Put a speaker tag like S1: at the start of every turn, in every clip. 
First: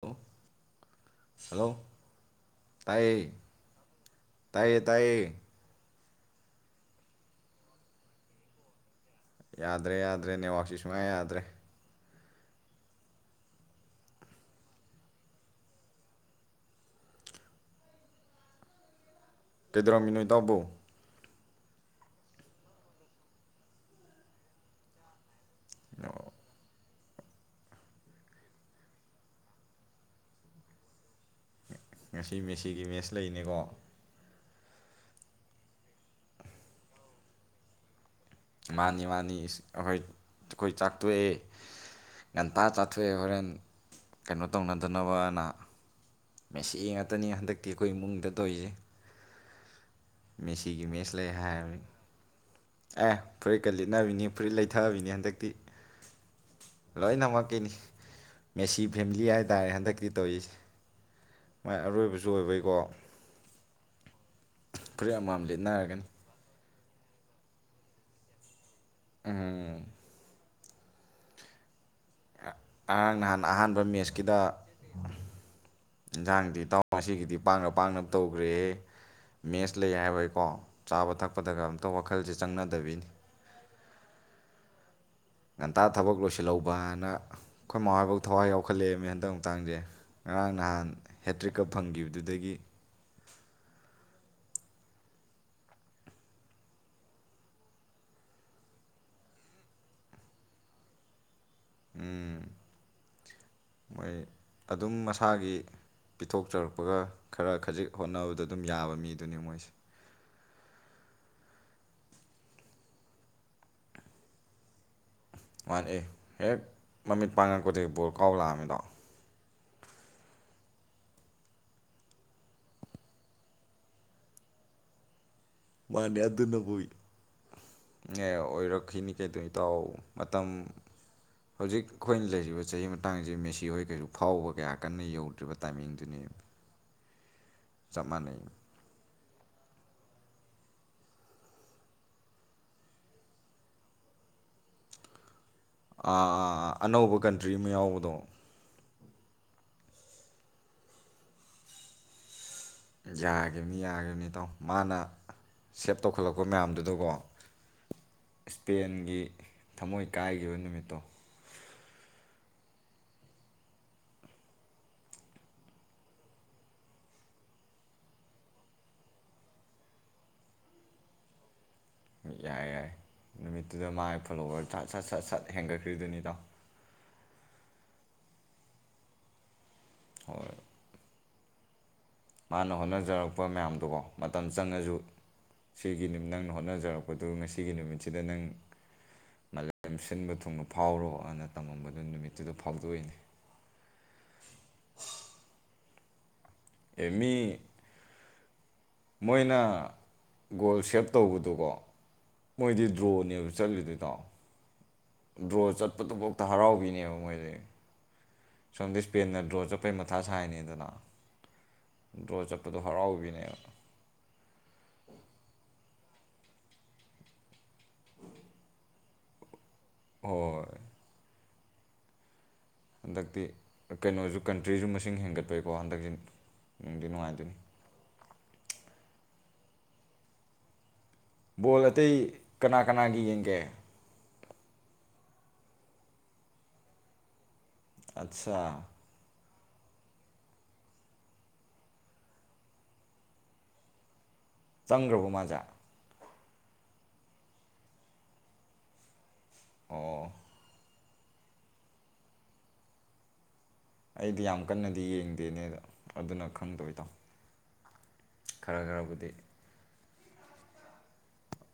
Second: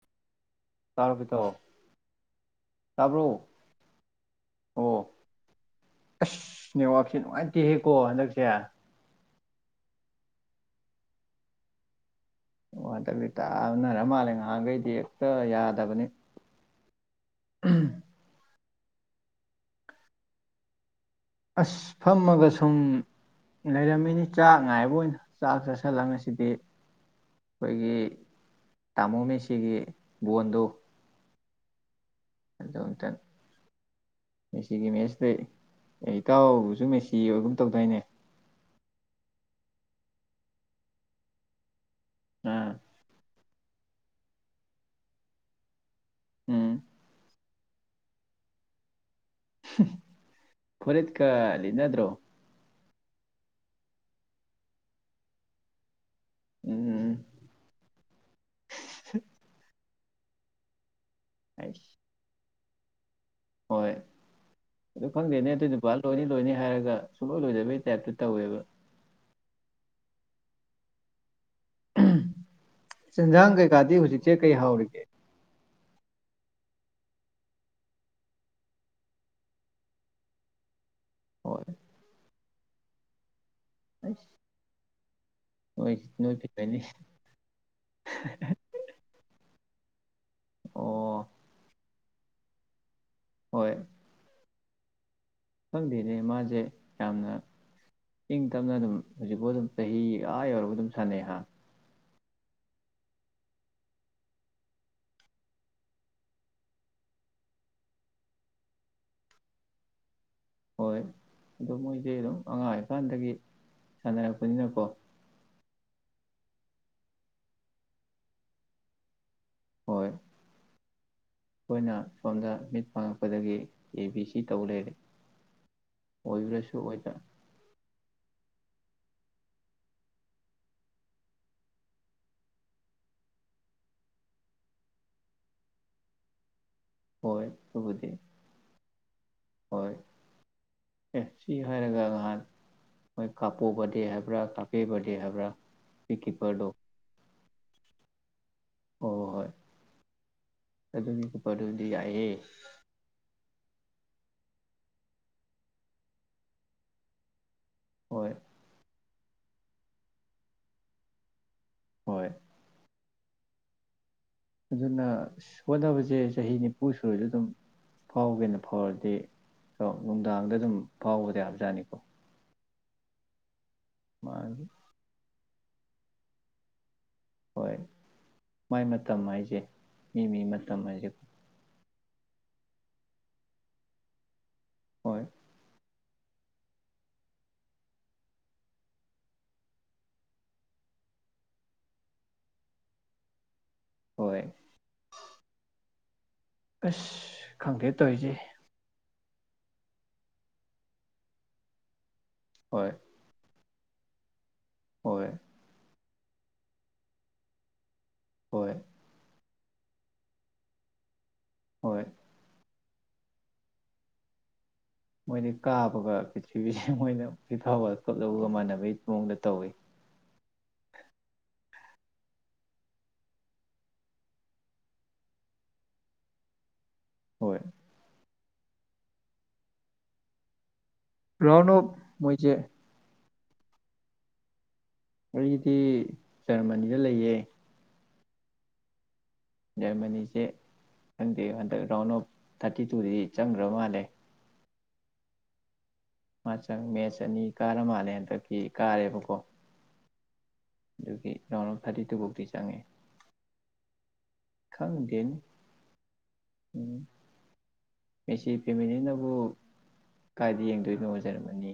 S1: hello
S2: ꯇꯥꯔꯕ ꯏꯇꯥꯎ
S1: hello ꯇꯥꯏꯌꯦ
S2: ꯇꯥꯕ꯭ꯔꯣ
S1: ꯇꯥꯏꯌꯦ
S2: ꯑꯣ
S1: ꯇꯥꯏꯌꯦ
S2: ꯑꯁ ꯅꯦꯠꯋꯥꯛꯁꯦ ꯅꯨꯡꯉꯥꯏꯇꯦꯍꯦꯀꯣ ꯍꯟꯗꯛꯁꯦ
S1: ꯌꯥꯗ꯭ꯔꯦ ꯌꯥꯗ꯭ꯔꯦ ꯅꯦꯋꯥꯛꯁꯤ ꯁꯨꯡꯌꯥ ꯌꯥꯗ꯭ꯔꯦ
S2: ꯋꯥꯗꯕꯤ ꯇꯥꯅꯔ ꯃꯥꯜꯂꯦ ꯉꯥꯏꯍꯥꯛꯈꯩꯗꯤ ꯍꯦꯛꯇ ꯌꯥꯗꯕꯅꯤ
S1: ꯀꯩꯗꯧꯝꯃꯤ ꯅꯣꯏ ꯇꯕꯕꯨ
S2: ꯑꯁ ꯐꯝꯃꯒ ꯁꯨꯝ ꯂꯩꯔꯝꯃꯤꯅꯤ ꯆꯥꯛ ꯉꯥꯏꯕ ꯑꯣꯏꯅ ꯆꯥꯛ ꯆꯥꯁꯤꯜꯂ ꯉꯁꯤꯗꯤ ꯑꯩꯈꯣꯏꯒꯤ ꯇꯥꯃꯣ ꯃꯦꯁꯤꯒꯤ ꯕꯣꯟꯗꯨ
S1: ꯉꯁꯤ ꯃꯦꯁꯤꯒꯤ ꯃꯦꯁ ꯂꯩꯅꯦꯀꯣ
S2: ꯃꯦꯁꯤꯒꯤ ꯃꯦꯠꯁꯇ ꯑꯦ ꯏꯇꯥꯎꯁꯨ ꯃꯦꯁꯤ ꯑꯣꯏꯒꯨꯝ ꯇꯧꯗꯏꯅꯦ
S1: ꯃꯥꯅꯤ ꯃꯥꯅꯤ ꯑꯩꯈꯣꯏ ꯑꯩꯈꯣꯏ ꯆꯥꯛꯇꯣꯛꯑꯦ ꯉꯟꯇꯥ
S2: ꯑꯥ
S1: ꯆꯥꯊꯣꯏꯦ ꯍꯣꯔꯦꯟ ꯀꯩꯅꯣ ꯇꯧꯅꯗꯅꯕꯅ
S2: ꯎꯝ
S1: ꯃꯁꯤ ꯉꯥꯛꯇꯅꯤ ꯍꯟꯗꯛ ꯛꯇꯤ ꯑꯩꯈꯣꯏ ꯏꯃꯨꯡꯗ ꯊꯣꯛꯧꯏꯁꯦ
S2: [unintelligible]
S1: ꯂꯩ ꯍꯥꯏꯔꯕꯅꯤ
S2: ꯐꯨꯔꯤꯠꯀꯂꯤꯅꯗ꯭ꯔꯣ
S1: ꯑꯦ ꯐꯨꯔꯤꯠꯀ ꯂꯤꯠꯅꯕꯤꯅꯤ ꯐꯨꯔꯤꯠ ꯂꯩꯊꯕꯤꯅꯤ ꯍꯟꯗꯛꯇꯤ
S2: ꯎꯝ
S1: ꯂꯣꯏꯅꯃꯛꯀꯤꯅꯤ ꯃꯦꯁꯤ ꯐꯦꯃꯤꯂꯤ ꯍꯥꯏꯇꯥꯔꯦ ꯍꯟꯗꯛꯀꯤ ꯇꯧꯏ ꯃꯥꯏ
S2: ꯑꯩꯁ
S1: ꯑꯔꯣꯏꯕꯁꯨ ꯑꯣꯏꯕꯩ [unintelligible]
S2: ꯍꯣꯏ ꯑꯗꯨ ꯈꯪꯗꯦꯅꯦ ꯑꯗꯨꯏ ꯚꯕꯥ
S1: ꯂꯤꯠꯅꯔꯒꯅꯤ
S2: ꯂꯣꯏꯅꯤ ꯂꯣꯏꯅꯤ ꯍꯥꯏꯔꯒ ꯁꯨꯡꯂꯣꯏ ꯂꯣꯏꯗꯕꯒꯤ ꯇꯥꯏꯞꯇ ꯇꯧꯋꯦꯕ
S1: ꯎꯝ ꯉꯔꯥꯡ ꯅꯍꯥꯟ
S2: ꯆꯦꯟꯁꯥꯡ
S1: ꯑꯍꯥꯟꯕ
S2: ꯀꯩꯀꯥꯗꯤ ꯍꯧꯖꯤꯛꯁꯦ ꯀꯩ ꯍꯥꯎꯔꯤꯒꯦ
S1: ꯏꯟꯁꯥꯡꯗꯤ ꯇꯥꯎ ꯉꯁꯤꯒꯤꯗꯤ ꯄꯥꯛꯅ ꯄꯥꯛꯅ ꯇꯧꯈ꯭ꯔꯦ ꯃꯦꯁ ꯂꯩ ꯍꯥꯏꯕꯩꯀꯣ ꯆꯥꯕ ꯊꯛꯄꯗꯒ
S2: ꯍꯣꯏ
S1: ꯑꯝꯇ ꯋꯥꯈꯜꯁꯦ ꯆꯪꯅꯗꯕꯤꯅꯤ
S2: ꯑꯣꯏ
S1: ꯉꯟꯇꯥ ꯊꯕꯛ ꯂꯣꯏꯁꯤꯜꯍꯧꯕ ꯍꯥꯏꯅ ꯑꯩꯈꯣꯏ ꯃꯃꯥꯕꯧ ꯊꯋꯥꯏ ꯌꯥꯎꯈꯠꯂꯛꯑꯕꯃꯦ ꯍꯟꯇꯪ ꯇꯥꯡꯖꯦ ꯉꯔꯥꯡ ꯅꯍꯥꯟ
S2: ꯑꯣ
S1: ꯍꯦꯇ꯭ꯔꯤꯛꯀ ꯐꯪꯈꯤꯕꯅꯤ ꯑꯗꯨꯗꯒꯤ
S2: ꯍꯣꯏ ꯈꯪꯗꯦꯅꯦ ꯃꯥꯁꯦ ꯌꯥꯝꯅ ꯏꯪ ꯇꯞꯅ ꯑꯗꯨꯝ ꯍꯧꯖꯤꯛꯐꯥꯎ ꯑꯗꯨꯝ ꯆꯍꯤꯒ ꯌꯧꯔꯒ ꯑꯗꯨꯝ ꯁꯥꯟꯅꯩ ꯍꯥꯥꯟ
S1: ꯎꯝ ꯃꯣꯏ ꯑꯗꯨꯝ ꯃꯁꯥꯒꯤ ꯄꯤꯊꯣꯛꯆꯔꯛꯄꯒ ꯈꯔ ꯈꯖꯤꯛ ꯍꯣꯠꯅꯕꯗ ꯑꯗꯨꯝ ꯌꯥꯕ ꯃꯤꯗꯨꯅꯤ ꯃꯣꯏꯁꯦ
S2: ꯍꯣꯏ ꯑꯗꯨ ꯃꯣꯏꯁꯦ ꯑꯗꯨꯝ ꯑꯉꯥꯡ ꯏꯀꯥꯟꯗꯒꯤ ꯁꯥꯟꯅꯔꯛꯄꯅꯤꯅꯀꯣ
S1: ꯋꯥꯟ ꯑꯦ ꯍꯦꯛ ꯃꯃꯤꯠ ꯄꯥꯡꯉꯛꯄꯗꯒꯤ ꯕꯣꯔ ꯀꯥꯎ ꯂꯥꯛꯑꯝꯃꯤꯗꯣ
S2: ꯍꯣꯏ ꯑꯩꯈꯣꯏꯅ ꯁꯣꯝꯗ ꯃꯤꯠ ꯐꯥꯡꯉꯛꯄꯗꯒꯤ ꯑꯦ ꯕꯤ ꯁꯤ ꯇꯧꯕ ꯂꯩꯔꯦ
S1: ꯃꯥꯅꯤ ꯑ
S2: ꯑꯣꯏꯕ꯭ꯔꯁꯨ
S1: ꯑꯗꯨꯟꯅꯕꯨꯣꯏ
S2: ꯑꯣꯏꯗ
S1: ꯑꯦ ꯑꯣꯏꯔꯛꯈꯤꯅꯤ ꯀꯩꯗꯧ ꯏꯇꯥꯎ ꯃꯇꯝ ꯍꯧꯖꯤꯛ ꯑꯩꯈꯣꯏꯅ ꯂꯩꯔꯤꯕ ꯆꯍꯤ ꯃꯇꯥꯡꯁꯦ ꯃꯦꯁꯤ ꯍꯣꯏ ꯀꯩꯁꯨ ꯐꯥꯎꯕ ꯀꯌꯥ ꯀꯟꯅ ꯌꯧꯗ꯭ꯔꯤꯕ ꯇꯥꯏꯃꯤꯡꯗꯨꯅꯤ
S2: ꯍꯣꯏ
S1: ꯆꯞ
S2: ꯑꯗꯨꯕꯨꯗꯤ
S1: ꯃꯅ
S2: ꯍꯣꯏ ꯑꯦ ꯁꯤ ꯍꯥꯏꯔꯒ ꯉꯍꯥꯟ ꯃꯣꯏ ꯀꯥꯞꯄꯨ ꯐꯗꯤ ꯍꯥꯏꯕ꯭ꯔꯥ ꯀꯥꯞꯄꯤꯕꯗꯦ ꯍꯥꯏꯕ꯭ꯔꯥ
S1: ꯑꯥ
S2: ꯋꯤꯛꯀꯤꯄꯔꯗꯣ
S1: ꯑꯥ ꯑꯅꯧꯕꯧꯕ ꯀ ꯗ꯭ꯔꯤꯝ ꯌꯥꯎꯕꯗꯣ
S2: ꯍ ꯍꯣꯏ ꯑꯗꯨꯨꯞꯄꯗꯨꯗꯤ ꯌꯥꯏꯑꯦ
S1: ꯌꯥꯒꯤꯈꯤꯕꯅꯤ ꯌꯥꯈꯤꯕꯅꯤ ꯇꯥꯎ ꯃꯥꯅ ꯁꯦꯞ ꯇꯧꯈꯠꯂꯛꯄ ꯃꯌꯥꯝꯗꯨꯗꯀꯣ
S2: ꯍꯣꯏ
S1: ꯏꯁꯄꯦꯟꯒꯤ ꯊꯃꯣꯏ ꯀꯥꯏꯈꯤꯕ ꯅꯨꯃꯤꯠꯇꯣ
S2: ꯍꯣꯏ ꯑꯗꯨꯅ ꯍꯣꯠꯅꯕꯁꯦ ꯆꯍꯤ ꯅꯤꯐꯨ ꯁꯨꯔꯗ ꯑꯗꯨꯝ ꯐꯥꯎꯒꯦꯅ ꯐꯥꯎꯔꯗꯤ ꯀꯣ ꯅꯨꯡꯗꯥꯡꯗ ꯑꯗꯨꯝ ꯐꯥꯎꯕꯗ ꯌꯥꯕꯖꯥꯠꯅꯤꯀꯣ
S1: ꯑꯥꯏ ꯅꯨꯃꯤꯠ ꯑꯗꯨꯗ ꯃꯥꯒꯤ ꯐꯣꯂꯣꯕꯔꯠ ꯁꯠ ꯁꯠ ꯁꯠ ꯍꯦꯟꯒꯠꯈ꯭ꯔꯤꯗꯨꯅꯤꯗꯣ
S2: ꯍꯣꯏ ꯃꯥꯏ ꯃꯇꯝ ꯍꯥꯏꯁꯦ ꯃꯤ ꯃꯤ
S1: ꯍꯣꯏ
S2: ꯃꯇꯝ ꯍꯥꯏꯁꯦ
S1: ꯃꯥꯅ ꯍꯣꯠꯅꯖꯔꯛꯄ ꯃꯌꯥꯝꯗꯨꯕꯣ ꯃꯇꯝ ꯆꯪꯉꯁꯨ
S2: ꯍꯣꯏ
S1: ꯁꯤꯒꯤ ꯅꯪꯅ ꯍꯣꯠꯅꯖꯔꯛꯄꯗꯨ ꯉꯁꯤꯒꯤ ꯅꯨꯃꯤꯠꯁꯤꯗ ꯅꯪ ꯃꯥꯂꯦꯝ ꯁꯤꯟꯕ ꯊꯨꯡꯅ ꯐꯥꯎꯔꯣꯅ ꯇꯝꯃꯝꯕꯗꯨ ꯅꯨꯃꯤꯠꯇꯨꯗ ꯐꯥꯎꯗꯣꯛꯏꯅꯦ
S2: ꯍꯣꯏ
S1: ꯑꯦ
S2: ꯑꯁ
S1: ꯃꯤ
S2: ꯈꯪꯗꯦ ꯇꯧꯔꯤꯁꯦ
S1: ꯃꯣꯏꯅ ꯒꯣꯜ ꯁꯦꯞ ꯇꯧꯕꯗꯨꯀꯣ ꯃꯣꯏꯗꯤ
S2: ꯍꯣꯏ
S1: ꯗ꯭ꯔꯣꯅꯦꯕ ꯆꯠꯂꯤꯗꯩꯗꯣ
S2: ꯍꯣꯏ
S1: ꯗ꯭ꯔꯣ ꯆꯠꯄꯗꯨꯐꯥꯎꯗ ꯍꯔꯥꯎꯈꯤꯅꯦꯕ ꯃꯣꯏꯗꯒꯤ
S2: ꯍꯣꯏ
S1: ꯁꯗꯤꯁꯁ ꯄꯤꯟꯅ ꯔꯣꯖꯞ ꯑꯄꯩ ꯃꯊꯥ ꯁꯥꯏꯅꯤꯗꯅ
S2: ꯍꯣꯏ
S1: ꯗ꯭ꯔꯣ ꯆꯠꯄꯗꯣ ꯍꯔꯥꯎꯕꯤꯅꯦꯕ
S2: ꯃꯣꯏꯗꯤ ꯀꯥꯕꯒ ꯄꯤꯔꯤꯊꯤꯔꯤꯕꯕꯤꯁꯦ ꯃꯣꯏꯅ ꯐꯥꯎꯕ ꯈꯣꯠꯍꯒ ꯃꯥꯟꯅꯕꯩ ꯃꯑꯣꯡꯗ ꯇꯧꯋꯤ
S1: ꯍꯣꯏ ꯍꯟꯗꯛꯇꯤ ꯀꯩꯅꯣꯁꯨ ꯀꯟꯇ꯭ꯔꯤꯁꯨ ꯃꯁꯤꯡ ꯍꯦꯟꯒꯠꯄꯩꯀꯣ ꯍꯟꯗꯛꯁꯤ ꯎꯗꯤ ꯅꯨꯡꯉꯥꯏꯗꯣꯏꯅꯤ
S2: ꯍꯣꯏ ꯔꯥꯎꯟ
S1: ꯕꯣꯜ
S2: ꯑꯣꯐ
S1: ꯑꯇꯩ
S2: ꯃꯣꯏꯁꯦ
S1: ꯀꯅꯥ ꯀꯅꯥꯒꯤ ꯌꯦꯡ ꯗꯦ
S2: ꯑꯩꯒꯤꯗꯤ ꯖꯔꯃꯅꯤꯗ ꯂꯩꯌꯦ
S1: ꯑꯠꯆꯥ
S2: ꯖꯔꯃꯅꯤꯁꯦ ꯈꯪꯗꯦ ꯍꯟꯗꯛ ꯔꯥꯎꯟ ꯑꯣꯐ ꯊꯥꯔꯇꯤ ꯇꯨꯗꯗꯤ ꯆꯪꯈ꯭ꯔꯕ ꯃꯥꯜꯂꯦ
S1: ꯆꯪꯈ꯭ꯔꯕ ꯃꯥꯖꯥ
S2: ꯃꯥꯆꯪ ꯃꯦꯠꯆ ꯑꯅꯤ ꯀꯥꯔ ꯃꯥꯜꯂꯦ ꯍꯟꯗꯛꯀꯤ ꯀꯥꯔꯦꯕꯀꯣ
S1: ꯑꯣ
S2: ꯑꯗꯨꯒꯤ ꯔꯥꯎꯟ ꯑꯣꯜ ꯊꯥꯔꯇꯤꯗꯨꯨꯕꯨꯥꯎꯤ ꯆꯪꯉꯏ
S1: ꯑꯩꯗꯤ ꯌꯥꯝ ꯀꯟꯅꯗꯤ ꯌꯦꯡꯗꯦꯅꯦꯗ ꯑꯗꯨꯅ
S2: ꯎꯝ
S1: ꯈꯪꯗꯣꯏꯗ
S2: ꯃꯦꯁꯤ
S1: ꯈꯔ ꯈꯔꯕꯨꯗꯤ
S2: ꯐꯦꯃꯤꯂꯤꯅꯕꯨ ꯀꯥꯏꯗ ꯌꯦꯡꯗꯣꯏꯅꯣ ꯑꯣꯏꯖꯔꯝꯃꯅꯤ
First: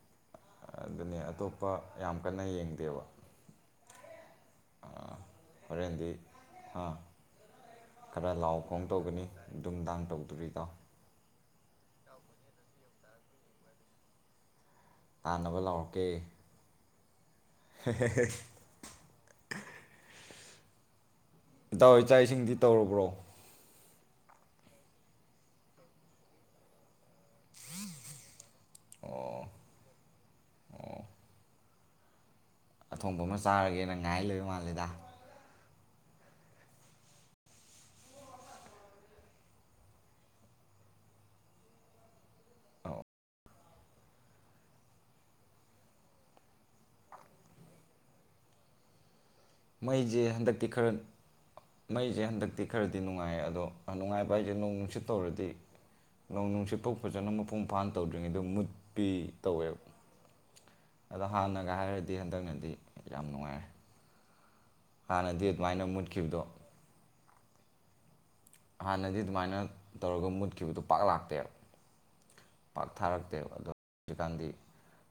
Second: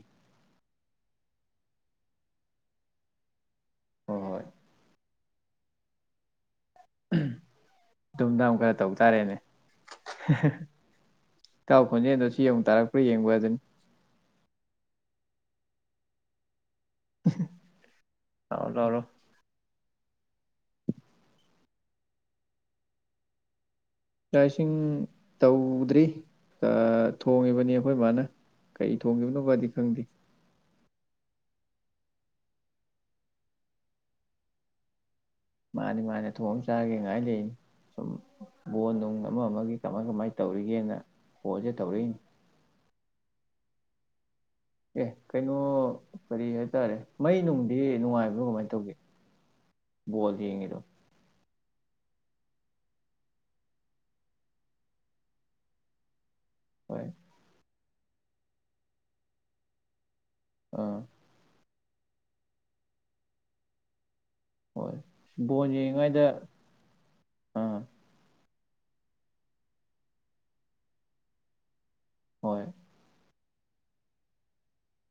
S1: ꯑꯗꯨꯅꯦ ꯑꯇꯣꯞꯄ ꯌꯥꯝ ꯀꯟꯅ ꯌꯦꯡꯗꯦꯕ
S2: ꯍꯣꯏ ꯍꯣꯏ
S1: ꯍꯣꯔꯦꯟꯗꯤ ꯑ ꯈꯔ
S2: ꯗꯨꯝꯗꯥꯝ
S1: ꯂꯥꯎ ꯈꯣꯡ
S2: ꯇꯧ
S1: ꯇꯧꯒꯅꯤ
S2: ꯇꯥꯔꯦꯅꯦ
S1: ꯅꯨꯡꯗꯥꯡ ꯇꯧꯗꯣꯔꯤꯗꯣ
S2: ꯀꯥꯎ ꯈꯣꯟꯖꯦꯜꯗꯣ ꯁꯤ ꯌꯦꯡꯨꯛ ꯇꯥꯔꯛꯄ꯭ꯔꯥ ꯌꯦꯡꯕ ꯑꯗꯨꯅꯤ
S1: ꯇꯥꯟꯅꯕ ꯂꯥꯎꯔꯛꯀꯦ
S2: ꯂꯥꯎꯔꯣ ꯂꯥꯎꯔꯣ
S1: [inaudible] ꯏꯇꯎ ꯏꯆꯥ ꯏꯁꯤꯡꯗꯤ ꯇꯧꯔꯕ꯭ꯔꯣ
S2: ꯆ ꯆꯥꯛ ꯏꯁꯤꯡ ꯇꯧꯗ꯭ꯔꯤ ꯊꯣꯡꯉꯤꯕꯅꯤ ꯑꯩꯈꯣꯏ ꯏ ꯃꯥꯅ ꯀꯩ ꯊꯣꯡꯈꯤꯕꯕꯅꯣꯕꯗꯤ ꯈꯪꯗꯦ
S1: ꯑꯊꯣꯡꯕ ꯑꯃ ꯆꯥꯔꯒꯦꯅ ꯉꯥꯏ ꯂꯩꯣꯏꯕ ꯃꯥꯜꯂꯦꯗ
S2: ꯃꯥꯅꯦ ꯃꯥꯅꯦ ꯊꯣꯡ ꯑꯃ ꯆꯥꯒꯦ ꯉꯥꯏ ꯂꯩꯅꯤ ꯁꯨꯝ ꯕꯣꯣꯟ ꯅꯨꯡ ꯑꯃ ꯑꯃꯒꯤ ꯀꯃꯥꯏ ꯀꯃꯥꯏꯅ ꯇꯧꯔꯤꯒꯦꯅ ꯣꯣꯟꯁꯦ ꯇꯧꯔꯛꯏꯅꯤ ꯑꯦ ꯀꯩꯅꯣ ꯀꯔꯤ ꯍꯥꯏꯇꯥꯔꯦ ꯃꯩ ꯅꯨꯡꯗꯤ ꯅꯨꯡꯉꯥꯏꯕ꯭ꯔꯣ ꯀꯃꯥꯏꯅ ꯇꯧꯒꯦ
S1: ꯃꯩꯁꯦ
S2: ꯕꯣꯜ
S1: ꯍꯟꯗꯛꯇꯤ
S2: ꯌꯦꯡꯉꯤꯗꯣ
S1: ꯈꯔ ꯃꯩꯁꯦ ꯍꯟꯗꯛꯇꯤ ꯈꯔꯗꯤ ꯅꯨꯡꯉꯥꯏ ꯑꯗꯣ ꯅꯨꯡꯉꯥꯏꯕ ꯑꯩꯁꯦ ꯅꯅꯨꯡ ꯅꯨꯡꯁꯤꯠ ꯇꯧꯔꯗꯤ ꯅꯣꯡ ꯅꯨꯡꯁꯤꯠ ꯄꯣꯛ
S2: ꯍꯣꯏ
S1: ꯐꯖꯅ ꯃꯄꯨꯡ ꯏꯝꯐꯥꯥꯟ ꯇꯧꯗ꯭ꯔꯤꯉꯩꯗ ꯃꯨꯠꯄꯤ ꯇꯧꯋꯦꯕ
S2: ꯑꯥ
S1: ꯑꯗ ꯍꯥꯟꯅ ꯒ ꯍꯥꯏꯔꯗꯤ ꯍꯟꯗꯛꯅꯗꯤ ꯌꯥꯝ ꯅꯨꯡꯉꯥꯏꯔꯦ
S2: ꯍꯣꯏ
S1: ꯍꯥꯟꯅꯗꯤ
S2: ꯕꯣꯜ
S1: ꯑꯗꯨꯃꯥꯏꯅ
S2: ꯌꯦꯡꯉꯤꯉꯩꯗ
S1: ꯃꯨꯠꯈꯤꯕꯗꯣ
S2: ꯑꯥ
S1: ꯍꯥꯟꯅꯗꯤ ꯑꯗꯨꯃꯥꯏꯅ ꯇꯧꯔꯒ ꯃꯨꯠꯈꯤꯕꯗꯨꯣ ꯄꯥꯛ ꯂꯥꯛꯇꯦꯕ
S2: ꯍꯣꯏ
S1: ꯄꯥꯛ ꯊꯥꯔꯛꯇꯦꯕ ꯑꯗꯣ ꯍꯧꯖꯤꯛꯀꯥꯟꯗꯤ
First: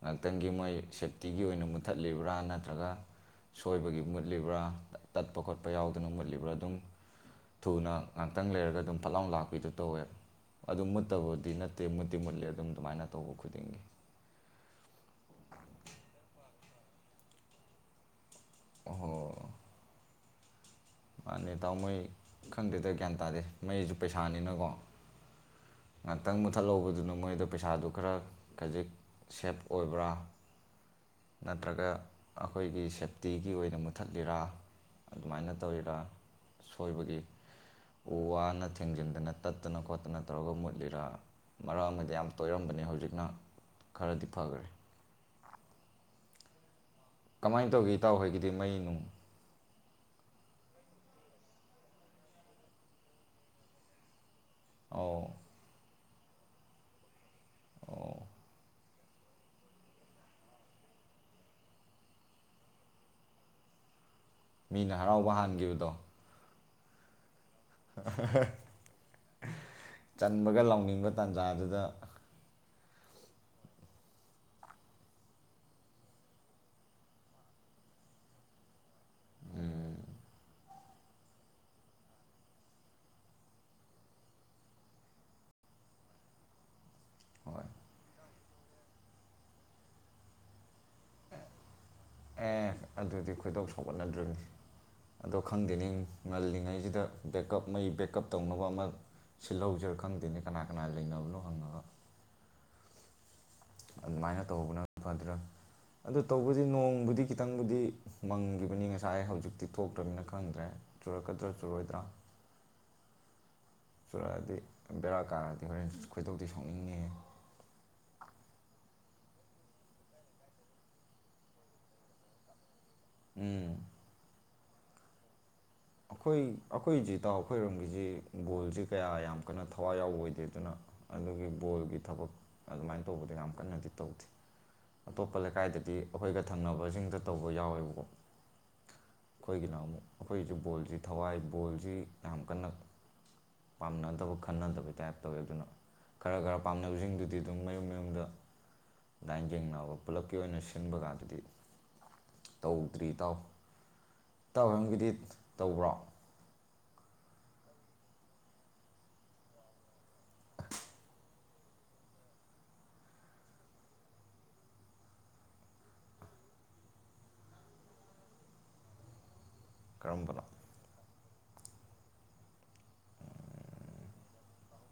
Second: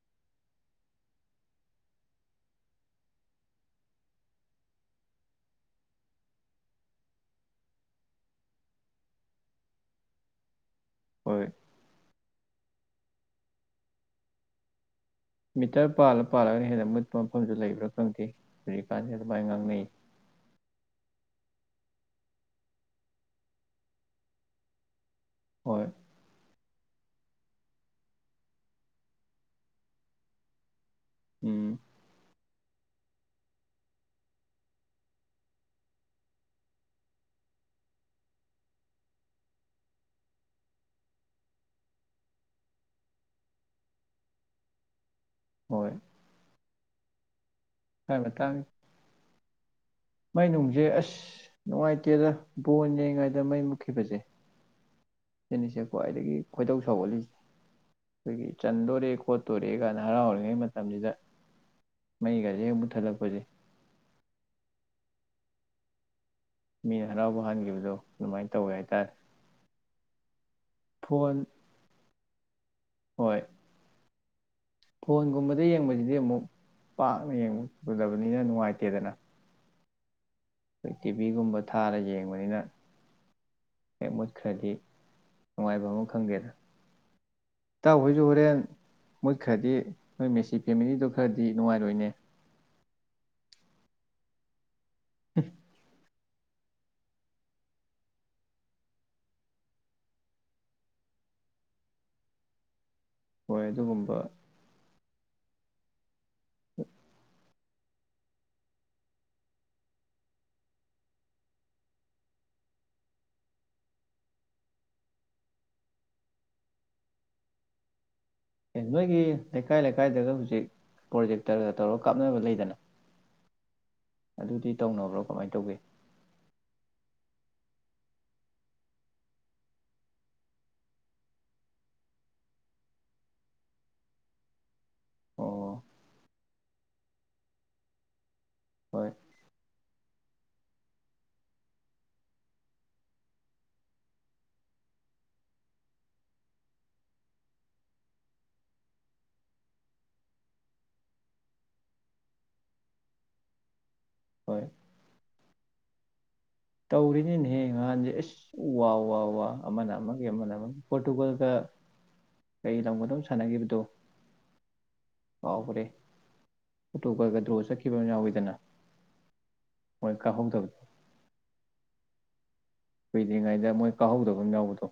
S1: ꯉꯥꯛꯇꯪꯒꯤ ꯃꯣꯏ ꯁꯦꯞꯇꯤꯒꯤ ꯑꯣꯏꯅ ꯃꯨꯠꯊꯠꯂꯤꯕ꯭ꯔꯥ ꯅꯠꯇ꯭ꯔꯒ ꯁꯣꯏꯕꯒꯤ ꯃꯨꯠꯂꯤꯕ꯭ꯔꯥ ꯇꯠꯄ ꯈꯣꯠꯄ ꯌꯥꯎꯗꯅ ꯃꯨꯠꯂꯤꯕ꯭ꯔꯥ ꯑꯗꯨꯝ ꯊꯨꯅ ꯉꯥꯛꯇꯪ ꯂꯩꯔꯒ ꯑꯗꯨꯝ ꯐꯠꯂꯥꯎ ꯂꯥꯛꯄꯤꯗꯨ ꯇꯧꯋꯦ ꯑꯗꯨ
S2: ꯍꯣꯏ
S1: ꯃꯨꯠꯇꯕꯗꯤ ꯅꯠꯇꯦꯨ ꯂꯦ ꯑꯗꯨꯝ ꯑꯗꯨꯃꯥꯏꯅ ꯇꯧꯕ ꯈꯨꯗꯤꯡꯒꯤ
S2: ꯃꯤꯇꯔ ꯄꯥꯜꯂ ꯄꯥꯜꯂꯒꯅ ꯍꯦꯟꯅ ꯃꯨꯠꯄ ꯃꯐꯝꯗꯨ ꯂꯩꯕ꯭ꯔꯥ ꯐꯪꯗꯦ ꯐꯔꯤꯀꯥꯟꯗ
S1: ꯑꯣꯍꯣ
S2: ꯑꯗꯨ ꯃꯥꯏ ꯉꯥꯡꯅꯩ
S1: ꯇꯥꯎ ꯃꯣꯏ ꯈꯪꯗꯦꯗ ꯒ꯭ꯌꯥꯟ ꯇꯥꯗꯦ ꯃꯩꯁꯨ ꯄꯩꯁꯥꯅꯤꯅꯀꯣ
S2: ꯍꯣꯏ
S1: ꯑ ꯇꯥꯡꯃ ꯆꯠꯍꯧꯕꯗꯨꯅ ꯃꯣꯏꯗ ꯄꯩꯁꯥꯗꯨ ꯈꯔ ꯈꯖꯤꯛ ꯁꯦꯞ ꯑꯣꯏꯕ꯭ꯔꯥ
S2: ꯎꯝ
S1: ꯅꯠꯇ꯭ꯔꯒꯥ ꯑꯩꯈꯣꯏꯒꯤ ꯁꯦꯞꯇꯤꯒꯤ ꯑꯣꯏꯅ ꯃꯨꯊꯠꯂꯤꯔꯥ ꯑꯗꯨꯃꯥꯏꯅ ꯇꯧꯔꯤꯔ ꯁꯣꯏꯕꯒꯤ ꯎ ꯋꯥꯅ ꯊꯦꯡꯖꯤꯟꯗꯅ ꯇꯠꯇꯅ ꯈꯣꯠꯇꯅ ꯇꯧꯔꯒ ꯃꯨꯠꯂꯤꯔ ꯃꯔꯛ ꯑꯃꯗꯤ ꯌꯥꯝ ꯇꯣꯏꯔꯝꯕꯅꯤ ꯍꯧꯖꯤꯛꯅ ꯈꯔꯗꯤ ꯐꯈ꯭ꯔꯦ
S2: ꯍꯣꯏ
S1: ꯀꯃꯥꯏꯅ ꯇꯧꯒꯦ ꯏ
S2: ꯁ꯭ꯋꯥꯏ
S1: ꯇꯥꯎꯍꯣꯏꯒꯤꯗꯤ
S2: ꯃꯇꯥꯡ
S1: ꯃꯩ ꯅꯨꯡ
S2: ꯃꯩ ꯅꯨꯡꯁꯦ ꯑꯁ ꯅꯨꯡꯉꯥꯏꯇꯦꯗ ꯕꯣꯟꯅꯦꯉꯥꯏꯗ ꯃꯩ ꯃꯨꯛꯈꯤꯕꯁꯦ
S1: ꯑꯧ
S2: ꯁꯤꯅꯤꯁꯦ ꯈ꯭ꯋꯥꯏꯗꯒꯤ ꯈꯣꯏꯗꯧ ꯁꯥꯎꯒꯠꯂꯤꯁꯦ
S1: ꯑꯣ
S2: ꯑꯩꯈꯣꯏꯒꯤ ꯆꯟꯗꯣꯔꯦ ꯈꯣꯠꯇꯣꯔꯦ ꯀꯥꯏꯅ ꯍꯔꯥꯎ ꯍꯔꯤꯉꯩ ꯃꯇꯝꯁꯤꯗ ꯃꯩꯒꯁꯦ ꯍꯦꯛ ꯃꯨꯊꯠꯂꯛꯄꯁꯦ
S1: ꯃꯤꯅ ꯍꯔꯥꯎꯕ ꯍꯥꯟꯈꯤꯕꯗꯣ
S2: ꯃꯤꯔꯥꯎꯕ ꯍꯅꯤ
S1: ꯆꯟꯕꯒ ꯂꯥꯎꯅꯤꯡꯕ
S2: ꯐꯣꯟ
S1: ꯇꯥꯟꯖꯥꯗꯨꯗ
S2: ꯍꯣꯏ ꯐꯣꯟꯒꯨꯝꯕꯗ ꯌꯦꯡꯕꯁꯤꯗꯤ ꯑꯃꯨꯛ ꯄꯥꯛꯅ ꯌꯦꯡꯕꯒꯗꯕꯅꯤꯅ ꯅꯨꯡꯉꯥꯏꯇꯦꯗꯅ ꯑꯩꯈꯣꯏ ꯇꯤꯚꯤꯒꯨꯝꯕ ꯊꯥꯔ ꯌꯦꯡꯕꯅꯤꯅ ꯍꯦꯛ ꯃꯨꯠꯈ꯭ꯔꯗꯤ ꯅꯨꯡꯉꯥꯏꯕ ꯑꯃ ꯈꯪꯗꯦꯗ
S1: ꯍꯣꯏ
S2: ꯇ ꯍꯧꯁꯨ ꯑꯣꯏꯔꯦ ꯃꯣꯏ ꯈ꯭ꯔꯗꯤ ꯅꯣꯏ ꯃꯦꯁꯤ ꯐꯦꯃꯤꯂꯤꯗꯣ ꯈꯔꯗꯤ ꯅꯨꯡꯉꯥꯏꯔꯣꯏꯅꯦ
S1: ꯑꯦ ꯑꯗꯨꯗꯤ ꯈꯣꯏꯗꯧ ꯁꯧꯒꯠꯅꯗ꯭ꯔꯔꯤꯅꯤ ꯑꯗꯣ ꯈꯪꯗꯦꯅꯤ ꯉꯜꯂꯤꯉꯩꯁꯤꯗ ꯕꯦꯛꯀꯞ ꯃꯩ ꯕꯦꯛꯀꯞ ꯇꯧꯅꯕ ꯑꯃ ꯁꯤꯜꯍꯧꯁꯤꯔ ꯈꯪꯗꯦꯅꯦ ꯀꯅꯥ ꯀꯅꯥ ꯂꯩꯅꯕꯅꯣ ꯍꯪꯉꯕ
S2: ꯍꯣꯏ ꯑꯗꯨꯒꯨꯝꯕ
S1: ꯑꯗꯨꯃꯥꯏꯅ ꯇꯧꯕꯅ ꯐꯥꯗ꯭ꯔꯥ ꯑꯗꯨꯗ ꯇꯧꯕꯗꯤ ꯅꯣꯡꯕꯨꯗꯤ ꯈꯤꯇꯪꯕꯨꯗꯤ ꯃꯪꯈꯤꯕꯅꯤ ꯉꯁꯥꯏ ꯍꯧꯖꯤꯛꯇꯤ ꯊꯣꯛꯇ꯭ꯔꯕꯅꯤꯅ ꯈꯪꯗ꯭ꯔꯦ ꯆꯨꯔꯛꯀꯗ꯭ꯔꯥ ꯆꯨꯔꯣꯏꯗ꯭ꯔꯥ ꯆꯨꯔꯛꯑꯗꯤ ꯕꯦꯔꯥ ꯀꯥꯔꯗꯤ ꯍꯣꯔꯦꯟ ꯈꯣꯏꯗꯧꯗꯤꯤ ꯁꯣꯛꯅꯤꯡꯉꯤ
S2: ꯑꯦ ꯅꯣꯏꯒꯤ ꯂꯩꯀꯥꯏ ꯂꯩꯀꯥꯏꯗꯒ ꯍꯧꯖꯤꯛ ꯄ꯭ꯔꯣꯖꯦꯛꯇꯔꯒ ꯇꯧꯔꯒ ꯀꯥꯞꯅꯕ ꯂꯩꯗꯅ
S1: ꯎꯝ
S2: ꯑꯗꯨꯗꯤ ꯇꯧꯅꯕ꯭ꯔꯣ ꯀꯃꯥꯏꯅ ꯇꯧꯒꯦ
S1: ꯑꯩꯈꯣꯏ ꯑꯩꯈꯣꯏꯖꯤ ꯏꯇꯥꯎ ꯑꯩꯈꯣꯏꯔꯣꯝꯒꯤꯁꯤ ꯕꯣꯜꯁꯤ ꯀꯌꯥ ꯌꯥꯝ ꯀꯟꯅ ꯊꯋꯥꯏ ꯌꯥꯎꯕ ꯑꯣꯏꯗꯦ ꯑꯗꯨꯅ ꯑꯗꯨꯒꯤ ꯕꯣꯜꯒꯤ ꯊꯕꯛ ꯑꯗꯨꯃꯥꯏꯅ ꯇꯧꯕꯗ ꯌꯥꯝ ꯀꯟꯅꯗꯤ ꯇꯧꯗꯦ ꯑꯇꯣꯞꯄ
S2: ꯑꯣ
S1: ꯂꯩꯀꯥꯏꯗꯗꯤ ꯑꯩꯈꯣꯏꯒ ꯊꯝꯅꯕꯁꯤꯡꯗ ꯇꯧꯕ ꯌꯥꯎꯋꯦꯕꯀꯣ
S2: ꯍꯣꯏ
S1: ꯑꯩꯈꯣꯏꯒꯤꯅ ꯑꯃꯨꯛ ꯑꯩꯈꯣꯏꯁꯨ ꯕꯣꯜꯁꯤ ꯊꯋꯥꯏ ꯕꯣꯜꯁꯤ ꯌꯥꯝ ꯀꯟꯅ ꯄꯥꯝꯅꯗꯕ ꯈꯟꯅꯗꯕꯩ ꯇꯥꯏꯞ ꯇꯧꯋꯦ ꯑꯗꯨꯅ ꯈꯔ ꯈꯔ ꯄꯥꯝꯅꯕꯁꯤꯡꯗꯨꯗꯤ ꯑꯗꯨꯝ ꯃꯌꯨꯝ ꯃꯌꯨꯝꯗ ꯑꯗꯨꯗꯥꯥꯏꯟ ꯌꯦꯡꯅꯕ ꯄꯨꯂꯞꯀꯤ ꯑꯣꯏꯅ ꯁꯤꯟꯕ ꯀꯥꯟꯗꯗꯤ ꯇꯧꯗ꯭ꯔꯤ ꯏ ꯇꯥꯎ
S2: ꯍꯣꯏ
S1: ꯇꯧꯐꯝꯒꯤꯗꯤ ꯇꯧꯕ꯭ꯔꯣ
S2: ꯇꯧꯔꯤꯅꯤꯅꯦꯍꯦ ꯅꯍꯥꯟꯁꯦ ꯑꯁ ꯋꯥ ꯋꯥ ꯋꯥ ꯑꯃꯅ ꯑꯃ ꯃꯅ ꯄꯣꯣꯔꯇꯨꯒꯣꯜ ꯀ ꯀꯩ ꯂꯝꯒꯗꯣ ꯁꯥꯟꯅꯈꯤꯕꯗꯣ ꯀꯥꯎꯈ꯭ꯔꯦ ꯑꯣꯛꯇꯣꯕꯔꯒ ꯗ꯭ꯔꯣ ꯆꯠꯈꯤꯕ ꯑꯃ ꯌꯥꯎꯋꯤꯗꯅ ꯃꯣꯏ
S1: ꯀꯔꯝꯕꯅꯣ
S2: ꯀꯥꯍꯨꯝꯗꯕ ꯀꯨꯏꯗ꯭ꯔꯤꯉꯩꯗ ꯃꯣꯏ ꯀꯥꯍꯧꯗꯕ ꯑꯃ ꯌꯥꯎꯕꯗꯣ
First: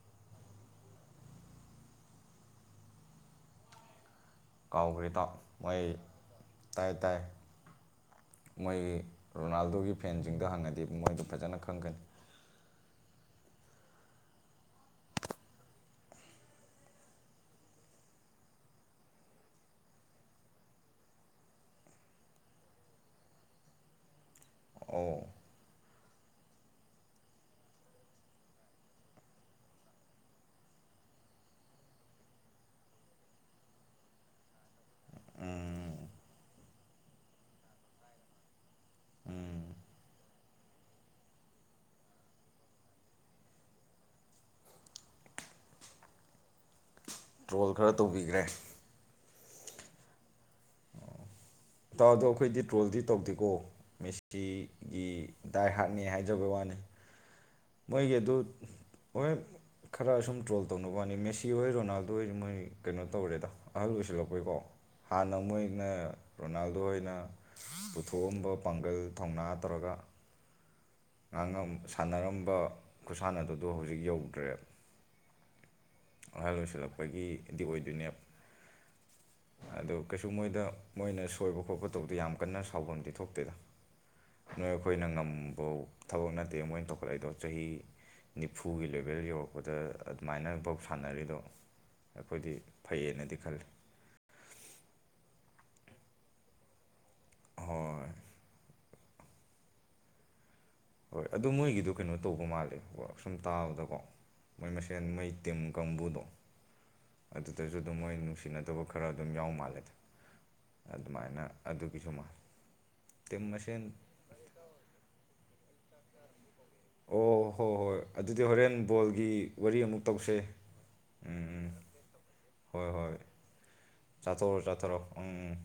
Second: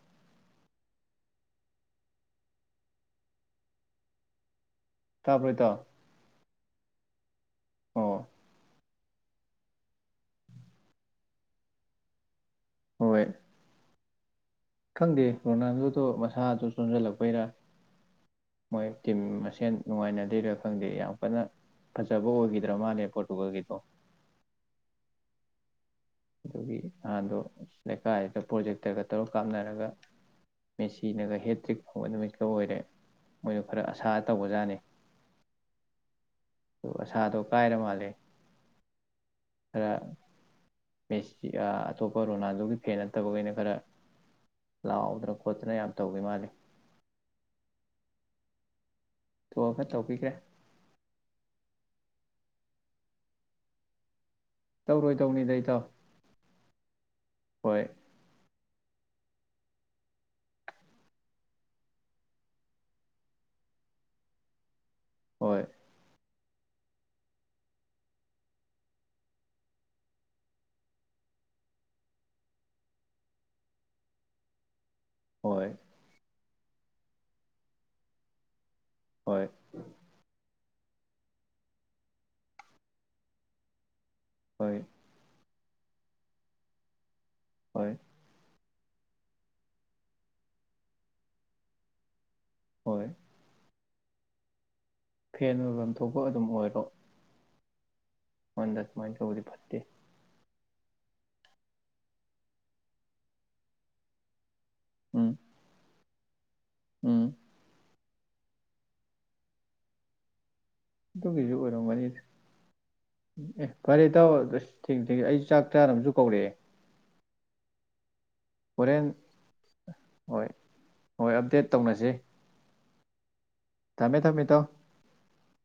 S1: ꯀꯥꯎꯈ꯭ꯦꯗꯥꯎ
S2: ꯇꯥꯕ꯭ꯔꯣ ꯏꯇꯥꯎ
S1: ꯃꯣꯏ ꯇ ꯇꯥꯏ
S2: ꯑꯣ
S1: ꯃꯣꯏꯒꯤ ꯔꯣꯅꯥꯜꯗꯣꯒꯤ ꯐꯦꯟꯁꯤꯡꯗ ꯍꯪꯉꯗꯤ ꯃꯣꯏꯗ ꯐꯖꯅ ꯈꯪꯒꯅꯤ
S2: ꯍꯣꯏ ꯈꯪꯗꯦ ꯔꯣꯅꯥꯜꯗꯣꯗꯣ ꯃꯁꯥꯁꯨ ꯆꯣꯟꯁꯤꯜꯂꯛꯄꯩꯔ ꯃꯣꯏ ꯇꯤꯝ ꯃꯁꯦꯟ ꯅꯨꯡꯉꯥꯏꯅꯗꯣꯏꯔꯥ ꯈꯪꯗꯦ ꯌꯥꯝ ꯀꯟꯅ ꯐꯖꯕ ꯑꯣꯏꯈꯤꯗ꯭ꯔꯥ ꯃꯥꯜꯂꯦ ꯄꯣꯔꯇꯨꯒꯜꯒꯤꯗꯣ
S1: ꯑꯣ
S2: ꯑꯗꯨꯒꯤ ꯅꯍꯥꯟꯗꯣ ꯂꯩꯀꯥꯏꯗꯨꯗ ꯄ꯭ꯔꯣꯖꯦꯛꯇꯒ ꯇꯔ ꯀꯥꯞꯅꯔꯒ ꯃꯦꯆꯤꯟꯅꯒ ꯍꯦꯠꯇ꯭ꯔꯤꯛ ꯐꯪꯕ ꯅꯨꯃꯤꯠꯀ ꯑꯣꯏꯔꯦ ꯃꯣꯏꯗ ꯈꯔ ꯑꯁꯥ ꯇꯧꯕꯖꯥꯠꯅꯤ
S1: ꯎꯝ
S2: ꯑꯗꯨ ꯑꯁꯥꯗꯣ ꯀꯥꯏꯔ ꯃꯥꯜꯂꯦ ꯈꯔ ꯃꯦꯁꯤ ꯑꯇꯣꯞꯄ ꯔꯣꯅꯥꯜꯗꯣꯒꯤ ꯐꯦꯟ ꯅꯠꯇꯕꯈꯩꯅ ꯈꯔ ꯂꯥꯎꯗꯅ ꯈꯣꯠꯇꯅ ꯌꯥꯝ ꯇꯧꯒꯦ ꯃꯥꯂꯦ
S1: ꯇ꯭ꯔꯣꯜ ꯈꯔ ꯇꯧꯕꯤꯈ꯭ꯔꯦ
S2: ꯇꯔꯣꯜ ꯇꯧꯕꯤꯈ꯭ꯔꯦ
S1: ꯇꯥꯎꯗꯣ ꯑꯩꯈꯣꯏꯗꯤ ꯇ꯭ꯔꯣꯜꯗꯤ ꯇꯧꯗꯦꯀꯣ ꯁꯤ ꯒꯤ
S2: ꯇꯧꯔꯣꯏꯗꯧꯅꯤꯗ
S1: ꯗꯥꯏ
S2: ꯏꯇꯥꯎ
S1: ꯍꯥꯔꯠꯅꯤ ꯍꯥꯏꯖꯕꯩ ꯋꯥꯅꯤ
S2: ꯍꯣꯏ
S1: ꯃꯣꯏꯒꯤ ꯑꯗꯨ ꯍꯣꯏ ꯈꯔ ꯁꯨꯝ ꯇ꯭ꯔꯣꯜ ꯇꯧꯅꯕꯅꯤ ꯃꯦꯁꯤ ꯍꯣꯏ ꯔꯣꯅꯥꯜꯗꯣ ꯍꯣꯏ ꯃꯣꯏ ꯀꯩꯅꯣ ꯇꯧꯔꯦꯗ ꯑꯍꯜ ꯑꯣꯏꯁꯤꯜꯂꯛꯄꯩꯀꯣ ꯍꯥꯟꯅ
S2: ꯍꯣꯏ
S1: ꯃꯣꯏꯅ ꯔꯣꯅꯥꯜꯗꯣꯅ ꯄꯨꯊꯣꯛꯑꯝꯕ ꯄꯥꯡꯒꯜ ꯊꯧꯅꯥ ꯇꯧꯔꯒ ꯉꯥꯡꯉ ꯁꯥꯟꯅꯔꯝꯕ ꯈꯨꯠꯁꯥꯟꯅꯗꯨꯗꯣ ꯍꯧꯖꯤꯛ ꯌꯧꯗ꯭ꯔꯦꯕ
S2: ꯍꯣꯏ
S1: ꯍꯜꯂꯣ ꯁꯔ ꯑꯩꯈꯣꯏꯒꯤꯗꯤ ꯑꯣꯏꯗꯣꯏꯅꯦ
S2: ꯍꯣꯏ
S1: ꯑ ꯀꯩꯁꯨ ꯃꯣꯏꯗ ꯃꯣꯏꯅ ꯁꯣꯏꯕ ꯈꯣꯠꯄ ꯇꯧꯕꯗ ꯌꯥꯝ ꯀꯟꯅ ꯁꯥꯎꯐꯝꯗꯤ ꯊꯣꯛꯇꯦꯗ ꯅꯣꯏ
S2: ꯍꯣꯏ
S1: ꯑꯩꯈꯣꯏꯅ ꯉꯝ [unintelligible] ꯊꯕꯛ ꯅꯠꯇꯦ ꯃꯣꯏꯅ ꯇꯧꯈꯠꯂꯛꯏꯗꯣ
S2: ꯍꯣꯏ
S1: ꯆꯍꯤꯅꯤ ꯏꯐꯨꯒꯤ ꯂꯦꯚꯦꯜ ꯌꯧꯔꯛꯄꯗ ꯑꯗꯨꯃꯥꯏꯅ ꯁꯥꯟꯅꯔꯤꯗꯣ ꯑꯩꯈꯣꯏꯗꯤ
S2: ꯍꯣꯏ
S1: ꯐꯩꯌꯦꯅꯗꯤ ꯈꯜꯂꯤ
S2: ꯐꯦꯟ ꯑꯣꯏꯐꯝ ꯊꯣꯛꯄ ꯑꯗꯨꯝ ꯑꯣꯏꯔꯣ
S1: ꯍꯣꯏ
S2: ꯃꯟꯗꯠ ꯃꯥꯏ ꯇꯧꯕꯗꯤ ꯐꯠꯇꯦ
S1: ꯍꯣꯏ ꯑꯗꯨ ꯃꯣꯏꯒꯤꯗ ꯀꯩꯅꯣ ꯇꯧꯕ ꯃꯥꯜꯂꯦ ꯁꯨꯝ ꯇꯥꯕꯗꯀꯣ ꯃꯣꯏ ꯃꯁꯦꯟ
S2: ꯎꯝ
S1: ꯃꯩ ꯇꯤꯝ ꯀꯥꯡꯕꯨꯗꯣ
S2: ꯎꯝ
S1: ꯑꯗꯨꯗꯒꯤ ꯑꯗꯨꯃ ꯃꯣꯏꯅ ꯅꯨꯡꯁꯤꯅꯗꯕ ꯈꯔ ꯑꯗꯨꯝ ꯌꯥꯎ ꯃꯥꯜꯂꯦꯗ ꯑꯗꯨꯃꯥꯏꯅ
S2: ꯑꯗꯨꯒꯤꯁꯨ
S1: ꯑꯗꯨꯒꯤꯁꯨ
S2: ꯑꯣꯏꯔꯝꯒꯅꯤꯗ
S1: ꯃꯥꯜꯂꯦ ꯇꯤꯝ
S2: ꯑꯦ
S1: ꯃꯁꯦꯟ
S2: ꯐꯔꯦ ꯇꯧ ꯑꯗꯨ ꯊꯦꯡ ꯊꯦꯡ ꯑꯩ ꯆꯥꯛ ꯆꯔ ꯑꯃꯁꯨ ꯀꯧꯔꯛꯑꯦ
S1: ꯑꯣ ꯍꯣꯏ ꯍꯣꯏ ꯑꯗꯨꯗꯤ ꯍꯣꯔꯦꯟ ꯕꯣꯜꯒꯤ ꯋꯥꯔꯤ ꯑꯃꯨꯛ ꯇꯧꯁꯦ
S2: ꯍꯣꯏ ꯍꯣꯏ ꯑꯞꯗꯦꯠ
S1: ꯎꯝ
S2: ꯇꯧꯅꯁꯤ
S1: ꯎꯝ
S2: ꯊꯝꯃꯦ ꯊꯝꯃꯦ
S1: ꯆꯥꯊꯔꯣ
S2: ꯏꯇꯥꯎ
S1: ꯆꯥꯊꯔꯣ ꯎꯝ ꯎꯝ